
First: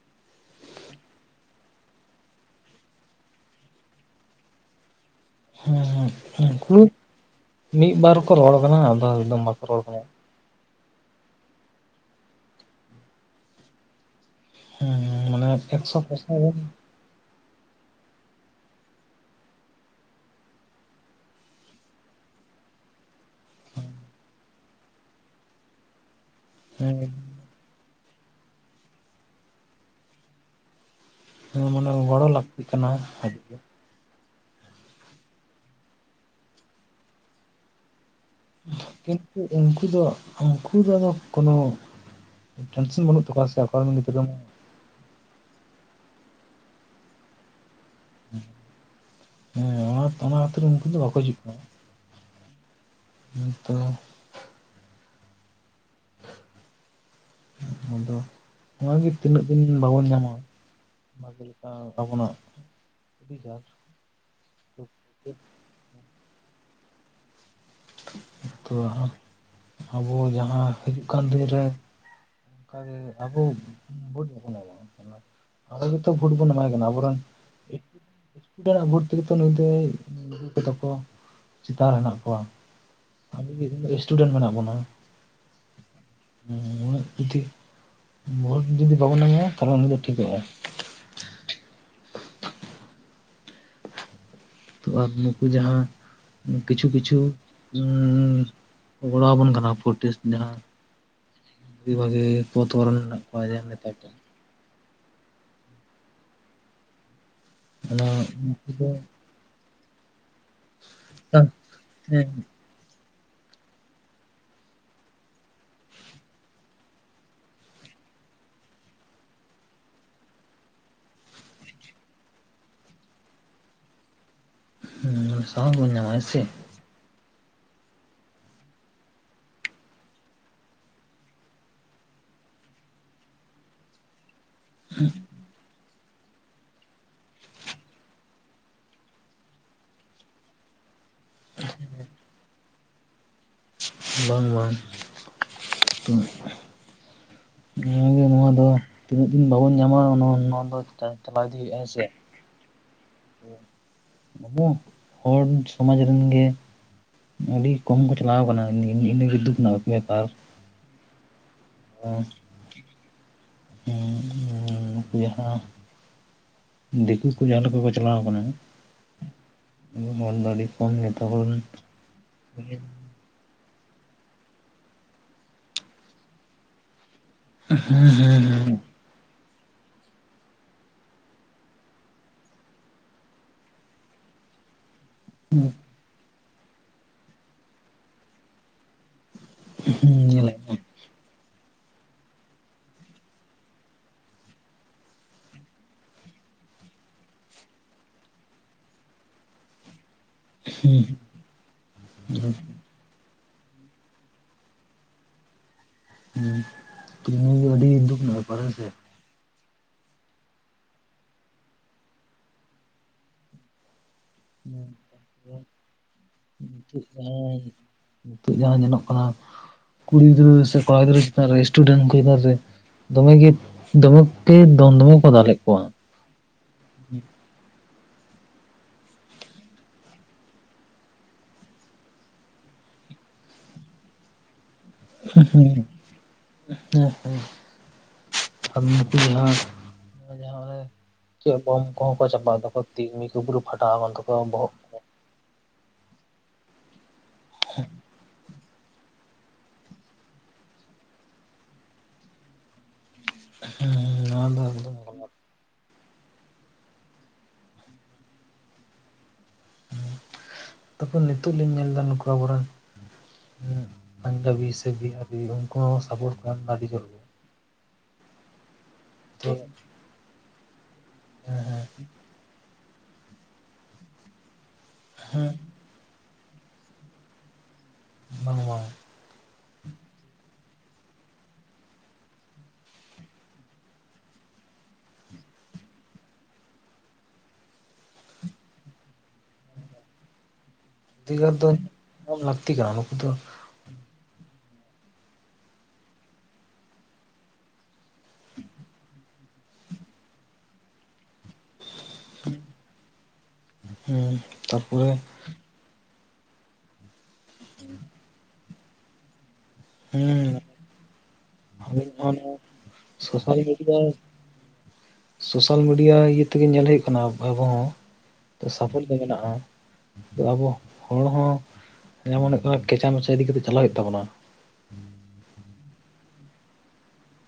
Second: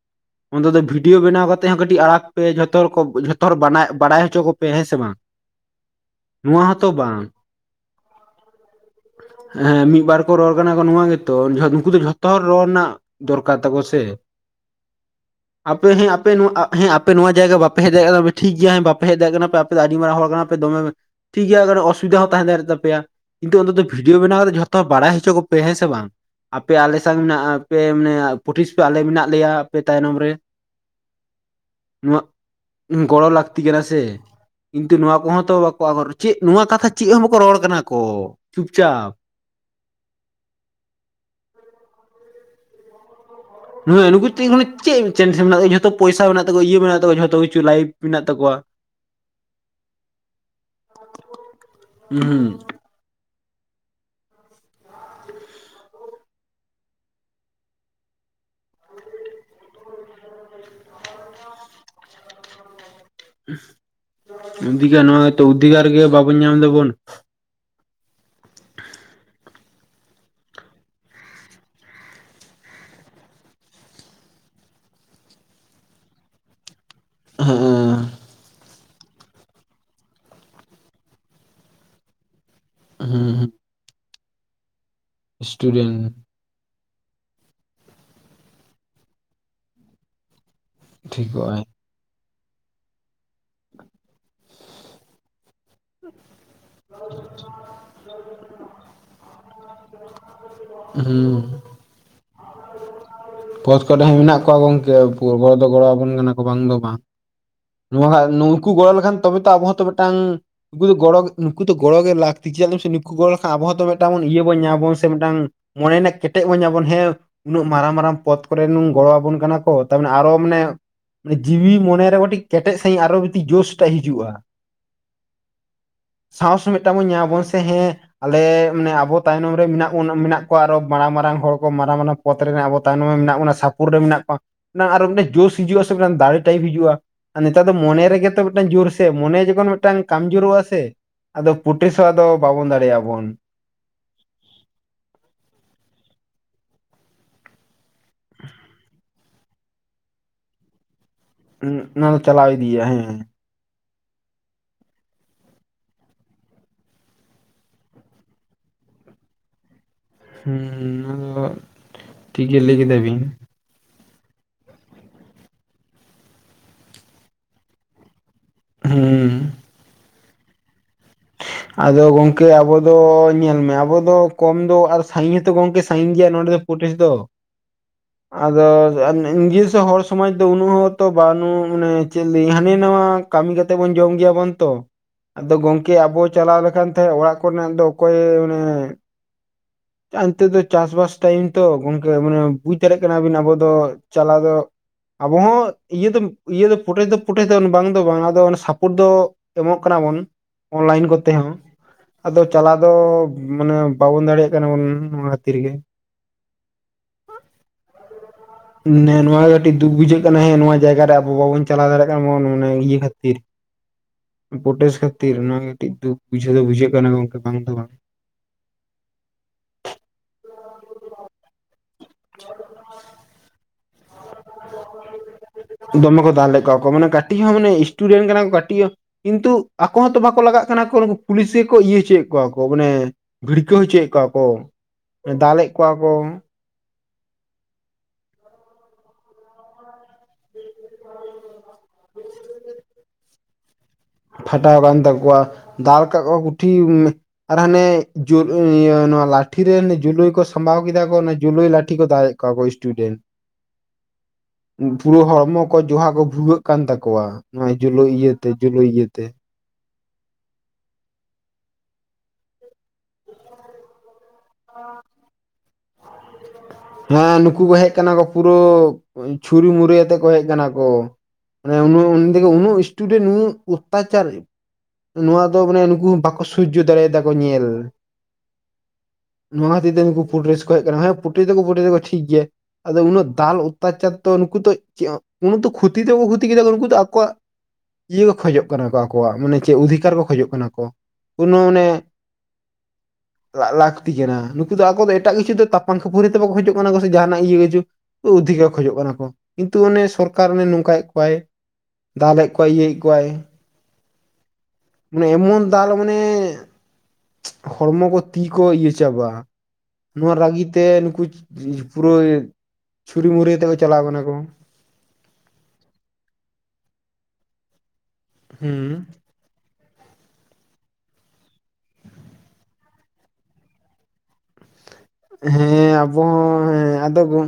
ᱚᱱᱛᱚ ᱵᱷᱤᱰᱭᱳ ᱵᱮᱱᱟᱣ ᱠᱟᱛᱮ ᱦᱚᱸ ᱠᱟᱹᱴᱤᱡ ᱟᱲᱟᱜ ᱯᱮ ᱡᱚᱛᱚ ᱦᱚᱲ ᱡᱚᱛᱚ ᱦᱚᱲ ᱵᱟᱲᱟᱭ ᱦᱚᱪᱚ ᱠᱚᱯᱮ ᱦᱮᱸ ᱥᱮ ᱵᱟᱝ ᱾ ᱦᱮᱸ ᱦᱮᱸ ᱢᱤᱫ ᱵᱟᱨ ᱠᱚ ᱨᱚᱲ ᱠᱟᱱᱟ ᱟᱫᱚ ᱮᱠᱫᱚᱢ ᱵᱟᱠᱚ ᱨᱚᱲ ᱦᱮᱸ ᱠᱟᱱᱟ ᱢᱤᱫ ᱾ ᱵᱟᱨ ᱨᱚᱲ ᱠᱟᱱᱟ ᱠᱚ ᱱᱚᱣᱟ ᱜᱮᱛᱚ ᱱᱩᱠᱩ ᱫᱚ ᱡᱷᱚᱛᱚ ᱦᱚᱲ ᱨᱚᱲ ᱨᱮᱱᱟᱜ ᱫᱚᱨᱠᱟᱨ ᱛᱟᱠᱚ ᱥᱮ, ᱦᱮᱸ ᱢᱟᱱᱮ ᱟᱯᱮ ᱮᱠᱥᱚ ᱦᱮᱸ ᱟᱯᱮ ᱱᱚᱣᱟ ᱯᱟᱨᱥᱮᱱ ᱦᱮᱸ ᱟᱯᱮ ᱱᱚᱣᱟ ᱡᱟᱭᱜᱟ ᱵᱟᱯᱮ ᱦᱮᱡ ᱫᱟᱲ ᱠᱟᱱᱟᱮ ᱴᱷᱤᱠ ᱜᱮᱭᱟ ᱦᱮ ᱵᱟᱯᱮ ᱦᱮᱡ ᱫᱟᱲᱭᱟᱜ ᱠᱟᱱᱟᱮ ᱟᱯᱮ ᱟᱹᱰᱤ ᱢᱟᱨᱟᱝ ᱦᱚᱲ ᱠᱟᱱᱟ ᱯᱮ ᱫᱚᱢᱮ ᱴᱷᱤᱠ ᱜᱮᱭᱟ ᱚᱥᱩᱵᱤᱫᱷᱟ ᱦᱚᱸ ᱛᱟᱦᱮᱸ ᱫᱟᱲᱮᱭᱟ ᱛᱟᱯᱮᱭᱟ ᱾ ᱠᱤᱱᱛᱩ ᱚᱱᱰᱮ ᱫᱚ ᱵᱷᱤᱰᱭᱳ ᱵᱮᱱᱟᱣ ᱠᱟᱛᱮ ᱡᱷᱚᱛᱚ ᱵᱟᱲᱟᱭ ᱦᱚᱪᱚ ᱠᱚᱯᱮ ᱦᱮᱸ ᱥᱮ ᱵᱟᱝ, ᱟᱯᱮ ᱟᱞᱮ ᱥᱟᱶ ᱦᱮᱸ ᱢᱮᱱᱟᱜᱼᱟ ᱟᱯᱮ ᱢᱟᱱᱮ ᱯᱩᱴᱤᱥ ᱯᱮ ᱟᱞᱮ ᱢᱮᱱᱟᱜ ᱞᱮᱭᱟ ᱟᱯᱮ ᱛᱟᱭᱱᱚᱢ ᱨᱮ ᱢᱟᱱᱮ ᱾ ᱱᱚᱣᱟ ᱜᱚᱲᱚ ᱞᱟᱹᱠᱛᱤᱜ ᱠᱟᱱᱟ ᱜᱚᱲᱚ ᱞᱟᱹᱠᱛᱤ ᱠᱟᱱᱟ ᱥᱮ ᱾ ᱛᱩ ᱱᱚᱣᱟ ᱠᱚᱦᱚᱸ ᱛᱚ ᱵᱟᱠᱚᱜ ᱪᱮᱫ ᱱᱚᱣᱟ ᱠᱟᱛᱷᱟ ᱪᱮᱫ ᱦᱚᱸ ᱵᱟᱠᱚ ᱨᱚᱲ ᱠᱟᱱᱟ ᱠᱚ ᱪᱩᱯᱪᱟᱯ, ᱠᱤᱱᱛᱩ ᱩᱱᱠᱩ ᱫᱚ ᱩᱱᱠᱩ ᱫᱚ ᱟᱫᱚ ᱠᱳᱱᱳ ᱴᱮᱱᱥᱮᱱ ᱵᱟᱹᱱᱩᱜ ᱛᱟᱠᱚᱣᱟ ᱥᱮ, ᱟᱠᱚᱨᱮᱱ ᱱᱩᱭ ᱜᱤᱫᱽᱨᱟᱹ ᱱᱩᱠᱩ ᱢᱟ ᱛᱤᱜᱩᱱᱤᱛ ᱪᱮᱜ ᱴᱮ ᱥᱮᱱ ᱢᱮᱱᱟᱜ ᱛᱟᱠᱚᱣᱟ ᱡᱷᱚᱛᱚ ᱯᱚᱭᱥᱟ ᱢᱮᱱᱟᱜ ᱛᱟᱣᱟ ᱤᱭᱟᱹ ᱢᱮᱱᱟᱜ ᱛᱟᱠᱚᱣᱟ ᱡᱷᱚᱛᱚ ᱠᱤᱠᱷᱩ ᱞᱟᱭᱤᱯᱷ ᱢᱮᱱᱟᱜ ᱛᱟᱠᱚᱣᱟ ᱦᱮᱸ ᱚᱱᱟ ᱚᱱᱟ ᱠᱷᱟᱹᱛᱤᱨ ᱩᱱᱠᱩ ᱫᱚ ᱵᱟᱠᱚ ᱦᱤᱡᱩᱜ ᱠᱟᱱᱟ ᱦᱩᱸ ᱦᱮᱸᱛᱳ [unintelligible] ᱟᱫᱚ ᱱᱚᱣᱟᱜᱮ ᱛᱤᱱᱟᱹᱜ ᱫᱤᱱ ᱵᱟᱵᱚᱱ ᱧᱟᱢᱟ᱾ ᱵᱷᱟᱜ ᱞᱮᱠᱟ ᱟᱵᱚᱱᱟᱜ ᱚᱫᱷᱤᱠᱟᱨ ᱚᱫᱷᱤᱠᱟᱨ ᱱᱚᱣᱟᱛᱚ ᱚᱫᱷᱤᱠᱟᱨ ᱜᱮ ᱵᱟᱵᱚᱱ ᱧᱟᱢ ᱫᱟᱵᱚᱱ ᱛᱳ ᱟᱵᱚ ᱡᱟᱦᱟᱸ ᱦᱤᱡᱩᱜ ᱠᱟᱱ ᱫᱤᱱ ᱨᱮ ᱚᱱᱠᱟ ᱜᱮ ᱟᱵᱚ ᱵᱷᱳᱴ ᱵᱟᱵᱚᱱ ᱮᱢᱟ ᱟᱵᱚ ᱜᱮᱛᱚ ᱵᱷᱳᱴ ᱵᱚᱱ ᱮᱢᱟᱭ ᱠᱟᱱᱟ ᱟᱵ ᱦᱮᱸ [inaudible] ᱛᱮᱨᱟᱜ ᱵᱷᱳᱴ ᱛᱤᱜᱤ ᱛᱚ ᱱᱩᱭ ᱫᱚᱭ ᱠᱚᱫᱚ ᱠᱚ ᱪᱮᱛᱟᱱ ᱨᱮ ᱦᱮᱱᱟᱜ ᱠᱚᱣᱟ ᱦᱩᱸ ᱵᱷᱟᱞᱤᱜᱮ ᱥᱴᱩᱰᱮᱱᱴ ᱢᱮᱱᱟᱜ ᱵᱚᱱᱟ ᱥᱴᱩᱰᱮᱱᱴ ᱦᱩᱸ ᱩᱱᱟᱹᱜ ᱡᱩᱫᱤ ᱵᱷᱳᱴ ᱡᱩᱫᱤ ᱵᱟᱵᱚᱱ ᱮᱢᱟᱭᱟ ᱛᱟᱦᱚᱞᱮ ᱩᱱᱤ ᱫᱚ ᱴᱷᱤᱠᱚᱜ-ᱟᱭ ᱴᱷᱤᱠᱚᱜ-ᱟᱭ [inaudible] ᱛᱳ ᱟᱨ ᱱᱩᱠᱩ ᱡᱟᱦᱟᱸ ᱠᱤᱪᱷᱩ ᱠᱤᱪᱷᱩ ᱜᱚᱲᱟ ᱟᱵᱚᱱ ᱠᱟᱱᱟ ᱯᱚᱨᱴᱮᱥᱴ ᱡᱟᱦᱟᱸ ᱦᱩᱸ ᱟᱹᱰᱤ ᱵᱷᱟᱹᱜᱤ ᱯᱚᱛ ᱠᱚᱨᱚᱱ ᱢᱮᱱᱟᱜ ᱠᱚᱣᱟ ᱡᱮ ᱯᱚᱛ ᱠᱚᱨᱮ ᱦᱚᱸ ᱢᱮᱱᱟᱜ ᱠᱚᱣᱟ ᱜᱚᱝᱠᱮ ᱯᱩᱨᱵᱚ ᱨᱮᱫᱚ ᱜᱚᱲᱚ ᱟᱵᱚᱱ ᱠᱟᱱᱟ ᱠᱚ ᱵᱟᱝ ᱫᱚ ᱵᱟᱝ ᱚᱱᱟ ᱱᱚᱣᱟ ᱦᱟᱜ ᱱᱩᱠᱩ ᱩᱱᱠᱩ ᱫᱚ ᱜᱚᱲᱚ ᱞᱮᱠᱷᱟᱱ ᱛᱚᱵᱮ ᱛᱚ ᱟᱵᱚ ᱦᱚᱸᱛᱚ ᱢᱤᱫ ᱴᱟᱝ ᱱᱩᱠᱩ ᱫᱚ ᱜᱚᱲᱚ ᱱᱩᱠᱩ ᱫᱚ ᱜᱚᱲᱚ ᱜᱮ ᱦᱮᱸ ᱞᱟᱹᱠᱛᱤ ᱪᱮᱫᱟᱜ ᱞᱟᱹᱭ ᱢᱮᱥᱮ ᱜᱚᱲᱚ ᱞᱮᱠᱷᱟᱱ ᱟᱵᱚ ᱦᱚᱸᱛᱚ ᱢᱤᱫ ᱴᱟᱝ ᱤᱭᱟᱹ ᱵᱚᱱ ᱧᱟᱢᱵᱚᱱ ᱥᱮ ᱢᱤᱫ ᱴᱟᱝ ᱢᱚᱱᱮ ᱨᱮᱱᱟᱜ ᱠᱮᱴᱮᱡ ᱵᱚᱱ ᱧᱟᱢᱵᱚᱱ ᱦᱮᱸ ᱩᱱᱟᱹᱜ ᱢᱟᱨᱟᱝ ᱢᱟᱨᱟᱝ ᱯᱚᱛ ᱠᱚᱨᱮᱱ ᱜᱚᱲᱚ ᱟᱵᱚᱱ ᱠᱟᱱᱟ ᱠᱚ ᱛᱟᱨᱢᱟᱱᱮ ᱟᱨᱚ ᱢᱟᱱᱮ ᱢᱟᱱᱮ ᱡᱤᱣᱤ ᱢᱚᱱᱮᱨᱮ ᱢᱤᱫᱴᱤᱡ ᱠᱮᱴᱮᱡ ᱥᱟᱺᱦᱤᱡ ᱟᱨᱚ ᱢᱤᱫᱴᱤᱡ ᱡᱳᱥ ᱴᱟᱜ ᱦᱤᱡᱩᱜ-ᱟ ᱦᱩᱸ ᱢᱟᱱᱮ ᱥᱟᱶ ᱵᱚᱱ ᱧᱟᱢᱟ ᱦᱮᱸᱥᱮ ᱢᱮᱫᱴᱟᱝ ᱵᱚᱱ ᱧᱟᱢᱟᱵᱚᱱ ᱥᱮ ᱦᱮᱸ ᱟᱞᱮ ᱢᱟᱱᱮ ᱟᱵᱚ ᱛᱟᱭᱱᱚᱢ ᱨᱮ ᱢᱮᱱᱟᱜ ᱵᱚᱱᱟ ᱢᱮᱱᱟᱜ ᱠᱚᱣᱟ ᱟᱨᱚ ᱢᱟᱨᱟᱝ ᱢᱟᱨᱟᱝ ᱦᱚᱲ ᱠᱚ ᱢᱟᱨᱟᱝ ᱢᱟᱨᱟᱝ ᱯᱚᱛ ᱨᱮᱱᱟᱜ ᱟᱵᱚ ᱛᱟᱭᱱᱚᱢ ᱨᱮ ᱢᱮᱱᱟᱜ ᱵᱚᱱᱟ ᱥᱟᱯᱚᱨᱴ ᱨᱮ ᱢᱮᱱᱟᱜ ᱠᱚᱣᱟ ᱚᱱᱟ ᱟᱨᱚ ᱢᱤᱫᱴᱮᱱ ᱡᱳᱥ ᱦᱤᱡᱩᱜ-ᱟ ᱥᱮ ᱢᱤᱫᱴᱟᱝ ᱫᱟᱲᱮ ᱴᱟᱭᱤᱯ ᱦᱤᱡᱩᱜ-ᱟ ᱟᱨ ᱱᱮᱛᱟᱨ ᱫᱚ ᱢᱚᱱᱮ ᱨᱮᱜᱮ ᱛᱚ ᱢᱤᱫᱴᱟᱝ ᱡᱳᱨ ᱥᱮ ᱢᱚᱱᱮ ᱡᱚᱠᱷᱚᱱ ᱢᱤᱫᱴᱟᱝ ᱠᱟᱢ ᱡᱳᱨᱚᱜ-ᱟ ᱥᱮ ᱟᱫᱚ ᱯᱚᱴᱮᱥ ᱦᱚᱸ ᱟᱫᱚ ᱵᱟᱵᱚᱱ ᱫᱟᱲᱮᱭᱟᱜ-ᱟ ᱵᱚᱱ ᱵᱟᱝ ᱢᱟ ᱜᱚᱝᱠᱮ ᱱᱚᱣᱟ ᱫᱚ ᱛᱤᱱᱟᱹᱜ ᱫᱤᱱ ᱵᱟᱵᱚᱱ ᱧᱟᱢᱟ ᱱᱚᱣᱟ ᱱᱚᱣᱟ ᱫᱚ ᱪᱟᱞᱟᱣ ᱤᱫᱤ ᱮᱜ ᱦᱩᱭᱩᱜᱼᱟ ᱦᱮᱸ ᱥᱮ ᱱᱚᱣᱟ ᱪᱟᱞᱟᱣ ᱤᱫᱤᱭᱟ ᱦᱮᱸ ᱦᱮᱸ ᱟᱫᱚ ᱦᱚᱲ ᱥᱚᱢᱟᱡᱽ ᱨᱮᱱ ᱜᱮ ᱟᱹᱰᱤ ᱠᱚᱢ ᱠᱚ ᱪᱟᱞᱟᱣ ᱟᱠᱟᱱᱟ ᱤᱱᱟᱹ ᱤᱱᱟᱹᱜᱮ ᱫᱩᱠ ᱨᱮᱱᱟᱜ ᱵᱮᱯᱟᱨ᱾ ᱦᱩᱸ ᱦᱩᱸ ᱚᱱᱟ ᱫᱳ [inaudible] ᱴᱷᱤᱠ ᱜᱮ ᱞᱟᱹᱭ ᱠᱮᱫᱟ ᱵᱤᱱ ᱦᱩᱸ ᱩᱱᱠᱩ ᱡᱟᱦᱟ ᱫᱤᱠᱩ ᱠᱚ ᱡᱟᱦᱟᱸ ᱞᱮᱠᱟ ᱠᱚ ᱪᱟᱞᱟᱣ ᱟᱠᱟᱱᱟ ᱦᱩᱸ ᱢᱚᱱ ᱫᱚ ᱟᱹᱰᱤ ᱠᱚᱢ ᱜᱮᱛᱟ ᱵᱚᱱ ᱟᱫᱚ ᱜᱚᱝᱠᱮ ᱟᱵᱚ ᱫᱚ ᱧᱮᱞᱢᱮ ᱟᱵᱚ ᱫᱚ ᱠᱚᱢ ᱫᱚ ᱟᱨ ᱥᱟᱹᱜᱤᱧ ᱦᱚᱸᱛᱚ ᱜᱚᱝᱠᱮ ᱥᱟᱹᱜᱤᱧ ᱜᱮᱭᱟ ᱱᱚᱰᱮ ᱫᱚ ᱯᱚᱴᱮᱥ ᱫᱚ᱾ ᱟᱫᱚ ᱤᱧ ᱜᱤ ᱥᱮ ᱦᱚᱲ ᱥᱚᱢᱟᱡᱽ ᱫᱚ ᱩᱱᱩᱶᱚᱹᱜᱚᱛᱚ ᱵᱟᱹᱱᱩᱜ ᱢᱟᱱᱮ ᱪᱮᱫ ᱞᱟ. ᱭᱤᱧ? ᱦᱟᱱᱤ ᱱᱟᱣᱟ ᱠᱟᱹᱢᱤ ᱠᱟᱛᱮ ᱵᱚᱱ ᱡᱚᱢ ᱜᱮᱭᱟᱵᱚᱱ ᱛᱚ᱾ ᱟᱫᱚ ᱜᱚᱝᱠᱮ ᱟᱵᱚ ᱪᱟᱞᱟᱣ ᱞᱮᱠᱷᱟᱱ ᱛᱟᱦᱮᱸᱫ ᱚᱲᱟᱜ ᱠᱷᱚᱱᱟᱜ ᱫᱚ ᱚᱠᱚᱭ ᱚᱱᱮ [inaudible] ᱟᱱᱛᱮ ᱫᱚ ᱪᱟᱥ-ᱵᱟᱥ ᱴᱟᱭᱤᱢ ᱛᱚ ᱜᱚᱝᱠᱮ, ᱢᱟᱱᱮ ᱵᱩᱡ ᱫᱟᱲᱮᱜ ᱠᱟᱱᱟᱵᱤᱱ ᱟᱵᱚ ᱫᱚ ᱪᱟᱞᱟᱣ ᱫᱚ ᱟᱵᱚ ᱦᱚᱸ ᱤᱭᱟᱹ ᱫᱚ ᱤᱭᱟᱹ ᱫᱚ ᱯᱩᱴᱮᱥ ᱫᱚ ᱯᱩᱴᱮᱥ ᱫᱚ ᱵᱟᱝ ᱫᱚ ᱵᱟᱝ ᱟᱫᱚ ᱥᱟᱯᱳᱴ ᱫᱚ ᱮᱢᱚᱜ ᱠᱟᱱᱟ ᱵᱚᱱ ᱚᱱᱞᱟᱭᱤᱱ ᱠᱚᱛᱮ ᱦᱚᱸ ᱟᱫᱚ ᱪᱟᱞᱟᱣ ᱫᱚ ᱢᱟᱱᱮ ᱵᱟᱵᱚᱱ ᱫᱟᱲᱮᱭᱟᱜ ᱠᱟᱱᱟ᱾ ᱠᱟᱱᱟᱵᱚᱱ ᱱᱚᱣᱟ ᱛᱷᱤᱨ ᱜᱮ ᱦᱮᱸ ᱛᱮᱦᱮᱧ ᱜᱮ ᱟᱹᱰᱤ ᱫᱩᱠ ᱨᱮᱱᱟᱜ ᱮᱯᱟᱨ ᱦᱮᱸ ᱥᱮ᱾ ᱛᱮ ᱱᱚᱣᱟ ᱜᱮ ᱟ. ᱰᱤ ᱫᱩᱠ ᱵᱩᱡᱷᱟᱹᱜ ᱠᱟᱱᱟ ᱦᱮᱸ, ᱱᱚᱣᱟ ᱡᱟᱭᱜᱟ ᱨᱮ ᱟᱵᱚ ᱵᱟᱵᱚᱱ ᱪᱟᱞᱟ ᱫᱟᱲᱮᱜ ᱠᱟᱱᱟ ᱵᱚᱱ ᱢᱮ ᱤᱭᱟᱹ ᱠᱷᱟᱹᱛᱤᱨ ᱯᱚᱴᱮᱥ ᱠᱷᱟᱹᱛᱤᱨ ᱱᱚᱶᱟ ᱢᱤᱫᱴᱟᱝ ᱫᱩᱠ ᱵᱩᱡᱷᱟᱹᱣ ᱫᱚ ᱵᱩᱡᱷᱟᱹᱜ ᱠᱟᱱᱟ ᱜᱚᱝᱠᱮ ᱵᱟᱝ ᱫᱚ ᱵᱟᱝ᱾ ᱛᱚᱜ ᱡᱟᱦᱟᱸ ᱧᱮᱞᱚᱜ ᱠᱟᱱᱟ ᱠᱩᱲᱤ ᱜᱤᱫᱽᱨᱟᱹ ᱥᱮ ᱠᱚᱲᱟ ᱜᱤᱫᱽᱨᱟᱹ ᱨᱮᱥᱴᱩᱰᱮᱱᱴ ᱠᱚᱭᱵᱟᱨ ᱨᱮ ᱫᱚᱢᱮ ᱜᱮ ᱫᱚᱢᱚᱠ ᱫᱚᱢᱮ ᱠᱚ ᱫᱟᱞ ᱞᱮᱫᱟ ᱠᱚᱣᱟ ᱠᱚ᱾ ᱢᱟᱱᱮ ᱠᱟᱹᱴᱤᱡ ᱦᱚᱸ ᱢᱟᱱᱮ ᱥᱴᱩᱰᱮᱱᱴ ᱠᱟᱱᱟ ᱠᱚ ᱠᱟᱹᱴᱤᱡ ᱦᱚᱸ ᱠᱤᱱᱛᱩ ᱟᱠᱚ ᱦᱚᱸᱛᱚ ᱵᱟᱠᱚ ᱞᱟᱜᱟᱜ ᱠᱟᱱᱟ ᱠᱚ᱾ ᱩᱱᱠᱩ ᱯᱩᱞᱤᱥ ᱜᱮᱠᱚ ᱤᱭᱟᱹ ᱦᱚᱪᱚᱭᱮᱜ ᱠᱚᱣᱟ ᱠᱚ ᱢᱟᱱᱮ ᱵᱷᱤᱲᱠᱟᱹ ᱦᱚᱪᱚᱭᱮᱜ ᱠᱚᱣᱟ ᱠᱚ᱾ ᱦᱩᱸ, ᱫᱟᱞᱮᱫ ᱦᱩᱸ᱾ ᱠᱚᱣᱟ ᱠᱚ ᱦᱩᱸ ᱦᱩᱸ ᱥᱟᱜᱢᱚᱛᱤ ᱡᱟᱦᱟᱸᱨ ᱦᱚᱸ, ᱪᱮᱫ ᱵᱚᱢ ᱠᱚᱦᱚᱸ ᱠᱚ ᱪᱟᱯᱟᱜ ᱫᱟᱠᱚ ᱛᱤᱢᱤ ᱠᱚ? ᱯᱩᱨᱩ ᱯᱷᱟᱴᱟᱣ ᱟᱠᱟᱱ ᱛᱟᱠᱚ ᱯᱷᱟᱴᱟᱣ ᱟᱠᱟᱱ ᱛᱟᱠᱚᱣᱟ᱾ ᱫᱟᱞ ᱠᱟᱜ ᱠᱚᱣᱟ ᱠᱩᱴᱷᱤ ᱩ ᱟᱨ ᱦᱟᱱᱮ ᱡᱩᱨ ᱤᱭᱟᱹ ᱱᱚᱣᱟ ᱞᱟᱴᱷᱤ ᱨᱮᱱ ᱡᱩᱞᱩᱭ ᱠᱚ ᱥᱟᱢᱵᱟᱣ ᱠᱮᱫᱟ ᱠᱚ᱾ ᱚᱱᱟ ᱡᱩᱞᱩᱭ ᱞᱟᱴᱷᱤ ᱠᱚ ᱫᱟᱜ ᱮᱫ ᱠᱚᱣᱟ ᱠᱚ ᱥᱴᱩᱰᱮᱱᱴ᱾ ᱦᱩᱸ ᱱᱚᱣᱟ ᱫᱚ ᱮᱠᱫᱚᱢ ᱯᱩᱨᱟᱹ ᱜᱟᱞᱟᱛ ᱦᱚᱲᱢᱚ ᱡᱚᱦᱟ ᱠᱚ ᱵᱷᱩᱜᱟᱹᱜ ᱠᱟᱱ ᱛᱟᱠᱚᱣᱟ ᱱᱚᱜᱼᱚᱭ ᱡᱩᱞᱩᱭ ᱤᱭᱟᱹᱛᱮ ᱡᱩᱞᱩᱭ ᱤᱭᱟᱹ ᱛᱮ ᱛᱟᱯᱚᱨ ᱱᱤᱛᱚᱜ ᱞᱤᱧ ᱧᱮᱞ ᱮᱫᱟ᱾ ᱱᱩᱠᱩ ᱟᱵᱚᱨᱮᱱ ᱯᱟᱧᱡᱟᱵᱤ ᱥᱮ ᱵᱤᱦᱟᱨᱤ ᱩᱱ ᱦᱚᱸ ᱥᱟᱯᱳᱴ ᱠᱚ ᱮᱢ ᱮᱫᱟ ᱟᱹᱰᱤ ᱡᱳᱨ ᱜᱮ ᱦᱮᱸ ᱱᱩᱠᱩ ᱦᱮᱡ ᱠᱟᱱᱟ ᱠᱚ᱾ ᱯᱩᱨᱟᱹ ᱛᱚ ᱪᱷᱩᱨᱤ ᱢᱩᱨᱟᱹᱭ ᱟᱛᱮ ᱠᱚ ᱦᱮᱡ ᱠᱟᱱᱟ ᱠᱚ᱾ ᱦᱮᱸ ᱢᱟᱱᱮ ᱦᱮᱸ ᱩᱱᱟᱹᱜ ᱩᱱ ᱫᱤᱱ ᱩᱱᱟᱹᱜ ᱥᱴᱩᱰᱮᱱᱴ ᱩᱱᱟᱹᱜ ᱚᱛᱛᱟᱪᱟᱨ ᱱᱚᱣᱟ ᱦᱮᱸ ᱫᱚ ᱢᱟᱱᱮ ᱱᱩᱠᱩ ᱦᱚᱸ ᱵᱟᱠᱚ ᱥᱚᱡᱡᱚ ᱫᱟᱲᱮᱭᱟᱫᱟ ᱠᱚ ᱧᱮᱞ ᱵᱟᱝ ᱵᱟᱝ ᱱᱚᱣᱟ ᱠᱷᱟᱹᱤᱨ ᱛᱮ ᱱᱩᱠᱩ ᱯᱷᱩᱰᱨᱮᱥ ᱠᱚ ᱦᱮᱡ ᱠᱟᱱᱟ᱾ ᱦᱮᱸ ᱯᱩᱴᱨᱤ ᱫᱚᱠᱚ ᱯᱩᱴᱨᱤᱫᱟᱠᱚ ᱴᱷᱤᱠ ᱜᱮᱭᱟ᱾ ᱟᱫᱚ ᱩᱱᱟᱹᱜ ᱫᱟᱞ ᱚᱛᱛᱟᱪᱟᱨ ᱫᱚ ᱱᱠᱩ ᱫᱚ ᱪᱮᱜ ᱟᱜ ᱩᱱ ᱫᱚ ᱠᱷᱚᱛᱤ ᱫᱚ ᱠᱷᱚᱛᱤ ᱠᱮᱫᱟ ᱠᱚ᱾ ᱩᱱᱠᱩ ᱫᱚ ᱟᱠᱚᱣᱟᱜ ᱤᱭᱟᱹ ᱠᱷᱚᱡᱚᱜ ᱠᱟᱱᱟ ᱠᱚ ᱟᱠᱚᱣᱟᱜ ᱢᱟᱱᱮ ᱪᱚ ᱚᱫᱷᱤᱠᱟᱨ ᱠᱚ ᱠᱷᱚᱡᱚᱜ ᱠᱟᱱᱟ ᱠᱚ᱾ ᱚᱫᱷᱤᱠᱟᱨ ᱠᱳᱱᱳ ᱫᱚ ᱢᱟᱱᱮ ᱮᱢ ᱞᱟᱹᱠᱛᱤ ᱠᱟᱱᱟ ᱱᱩᱠᱩ ᱫᱚ ᱞᱟᱜ ᱞᱟᱹᱠᱛᱤ ᱠᱟᱱᱟ᱾ ᱱᱩᱠᱩ ᱫᱚ ᱟᱠᱚ ᱫᱚ ᱮᱴᱟᱜ ᱠᱤᱪᱷᱩ ᱫᱚ ᱛᱟᱯᱟᱱ ᱠᱷᱟᱹᱯᱟᱹᱨᱤ ᱛᱮ ᱵᱟᱠᱚ ᱠᱷᱚᱡᱚᱜ ᱠᱟᱱᱟ ᱠᱚ ᱥᱮ ᱡᱟᱦᱟᱱᱟᱜ ᱤᱭᱟᱹ ᱠᱤᱪᱩ ᱚᱫᱷᱤᱠᱟᱨ ᱠᱷᱚᱡᱚᱜ ᱠᱟᱱᱟ ᱠᱚ᱾ ᱠᱤᱱᱛᱩ ᱚᱱᱮ ᱥᱚᱨᱠᱟᱨ ᱚᱱᱮ ᱱᱚᱝᱠᱟᱭᱮᱫ ᱠᱚᱣᱟᱭ ᱫᱟᱞᱮᱜ ᱠᱚᱣᱟᱭ, ᱤᱭᱟᱹᱭᱮᱜ ᱠᱚᱣᱟᱭ, ᱦᱮᱸ᱾ ᱛᱟᱯᱚᱨᱮ ᱢᱟᱱᱮ ᱮᱢᱚᱱ ᱫᱟᱞ ᱢᱟᱱᱮ ᱦᱚᱲᱢᱚ ᱠᱚ ᱛᱤ ᱠᱚ ᱤᱭᱟᱹ ᱪᱟᱵᱟ᱾ ᱱᱚᱣᱟ ᱦᱮᱸ ᱨᱟᱹᱜᱤ ᱛᱮ ᱱᱩᱠᱩ ᱯᱩᱨᱟᱹ ᱟᱹᱞᱤᱧ ᱦᱚᱸ ᱪᱷᱩᱨᱤ ᱢᱩᱨᱤ ᱥᱳᱥᱟᱞ ᱟᱛᱮ ᱠᱚ ᱢᱤᱰᱤᱭᱟ ᱪᱟᱞᱟᱣ ᱠᱟᱱᱟ ᱠᱚ᱾ ᱥᱳᱥᱟᱞ ᱢᱤᱰᱤᱭᱟ ᱤᱭᱟᱹ ᱛᱮᱜᱮ ᱧᱮᱞ ᱦᱩᱭᱩᱜ ᱠᱟᱱᱟ ᱟᱵᱚ ᱦᱚᱸ ᱛᱚ ᱥᱟᱯᱚᱴ ᱦᱩᱸ ᱫᱚ ᱢᱮᱱᱟᱜᱼᱟ᱾ ᱛᱚ ᱟᱵᱚ ᱦᱚᱲ ᱦᱚᱸ ᱡᱮᱢᱚᱱ ᱦᱩᱭᱩᱜ ᱠᱟᱱᱟ, ᱠᱮᱪᱟ ᱢᱮᱪᱟ ᱤᱫᱤ ᱠᱟᱛᱮᱫ ᱪᱟᱞᱟᱣ ᱦᱩᱭᱩᱜ ᱛᱟᱵᱚᱱᱟ᱾ ᱦᱮᱸ ᱟᱵᱚ ᱦᱚᱸ ᱦᱮᱸ ᱟᱫᱚᱵᱚᱱ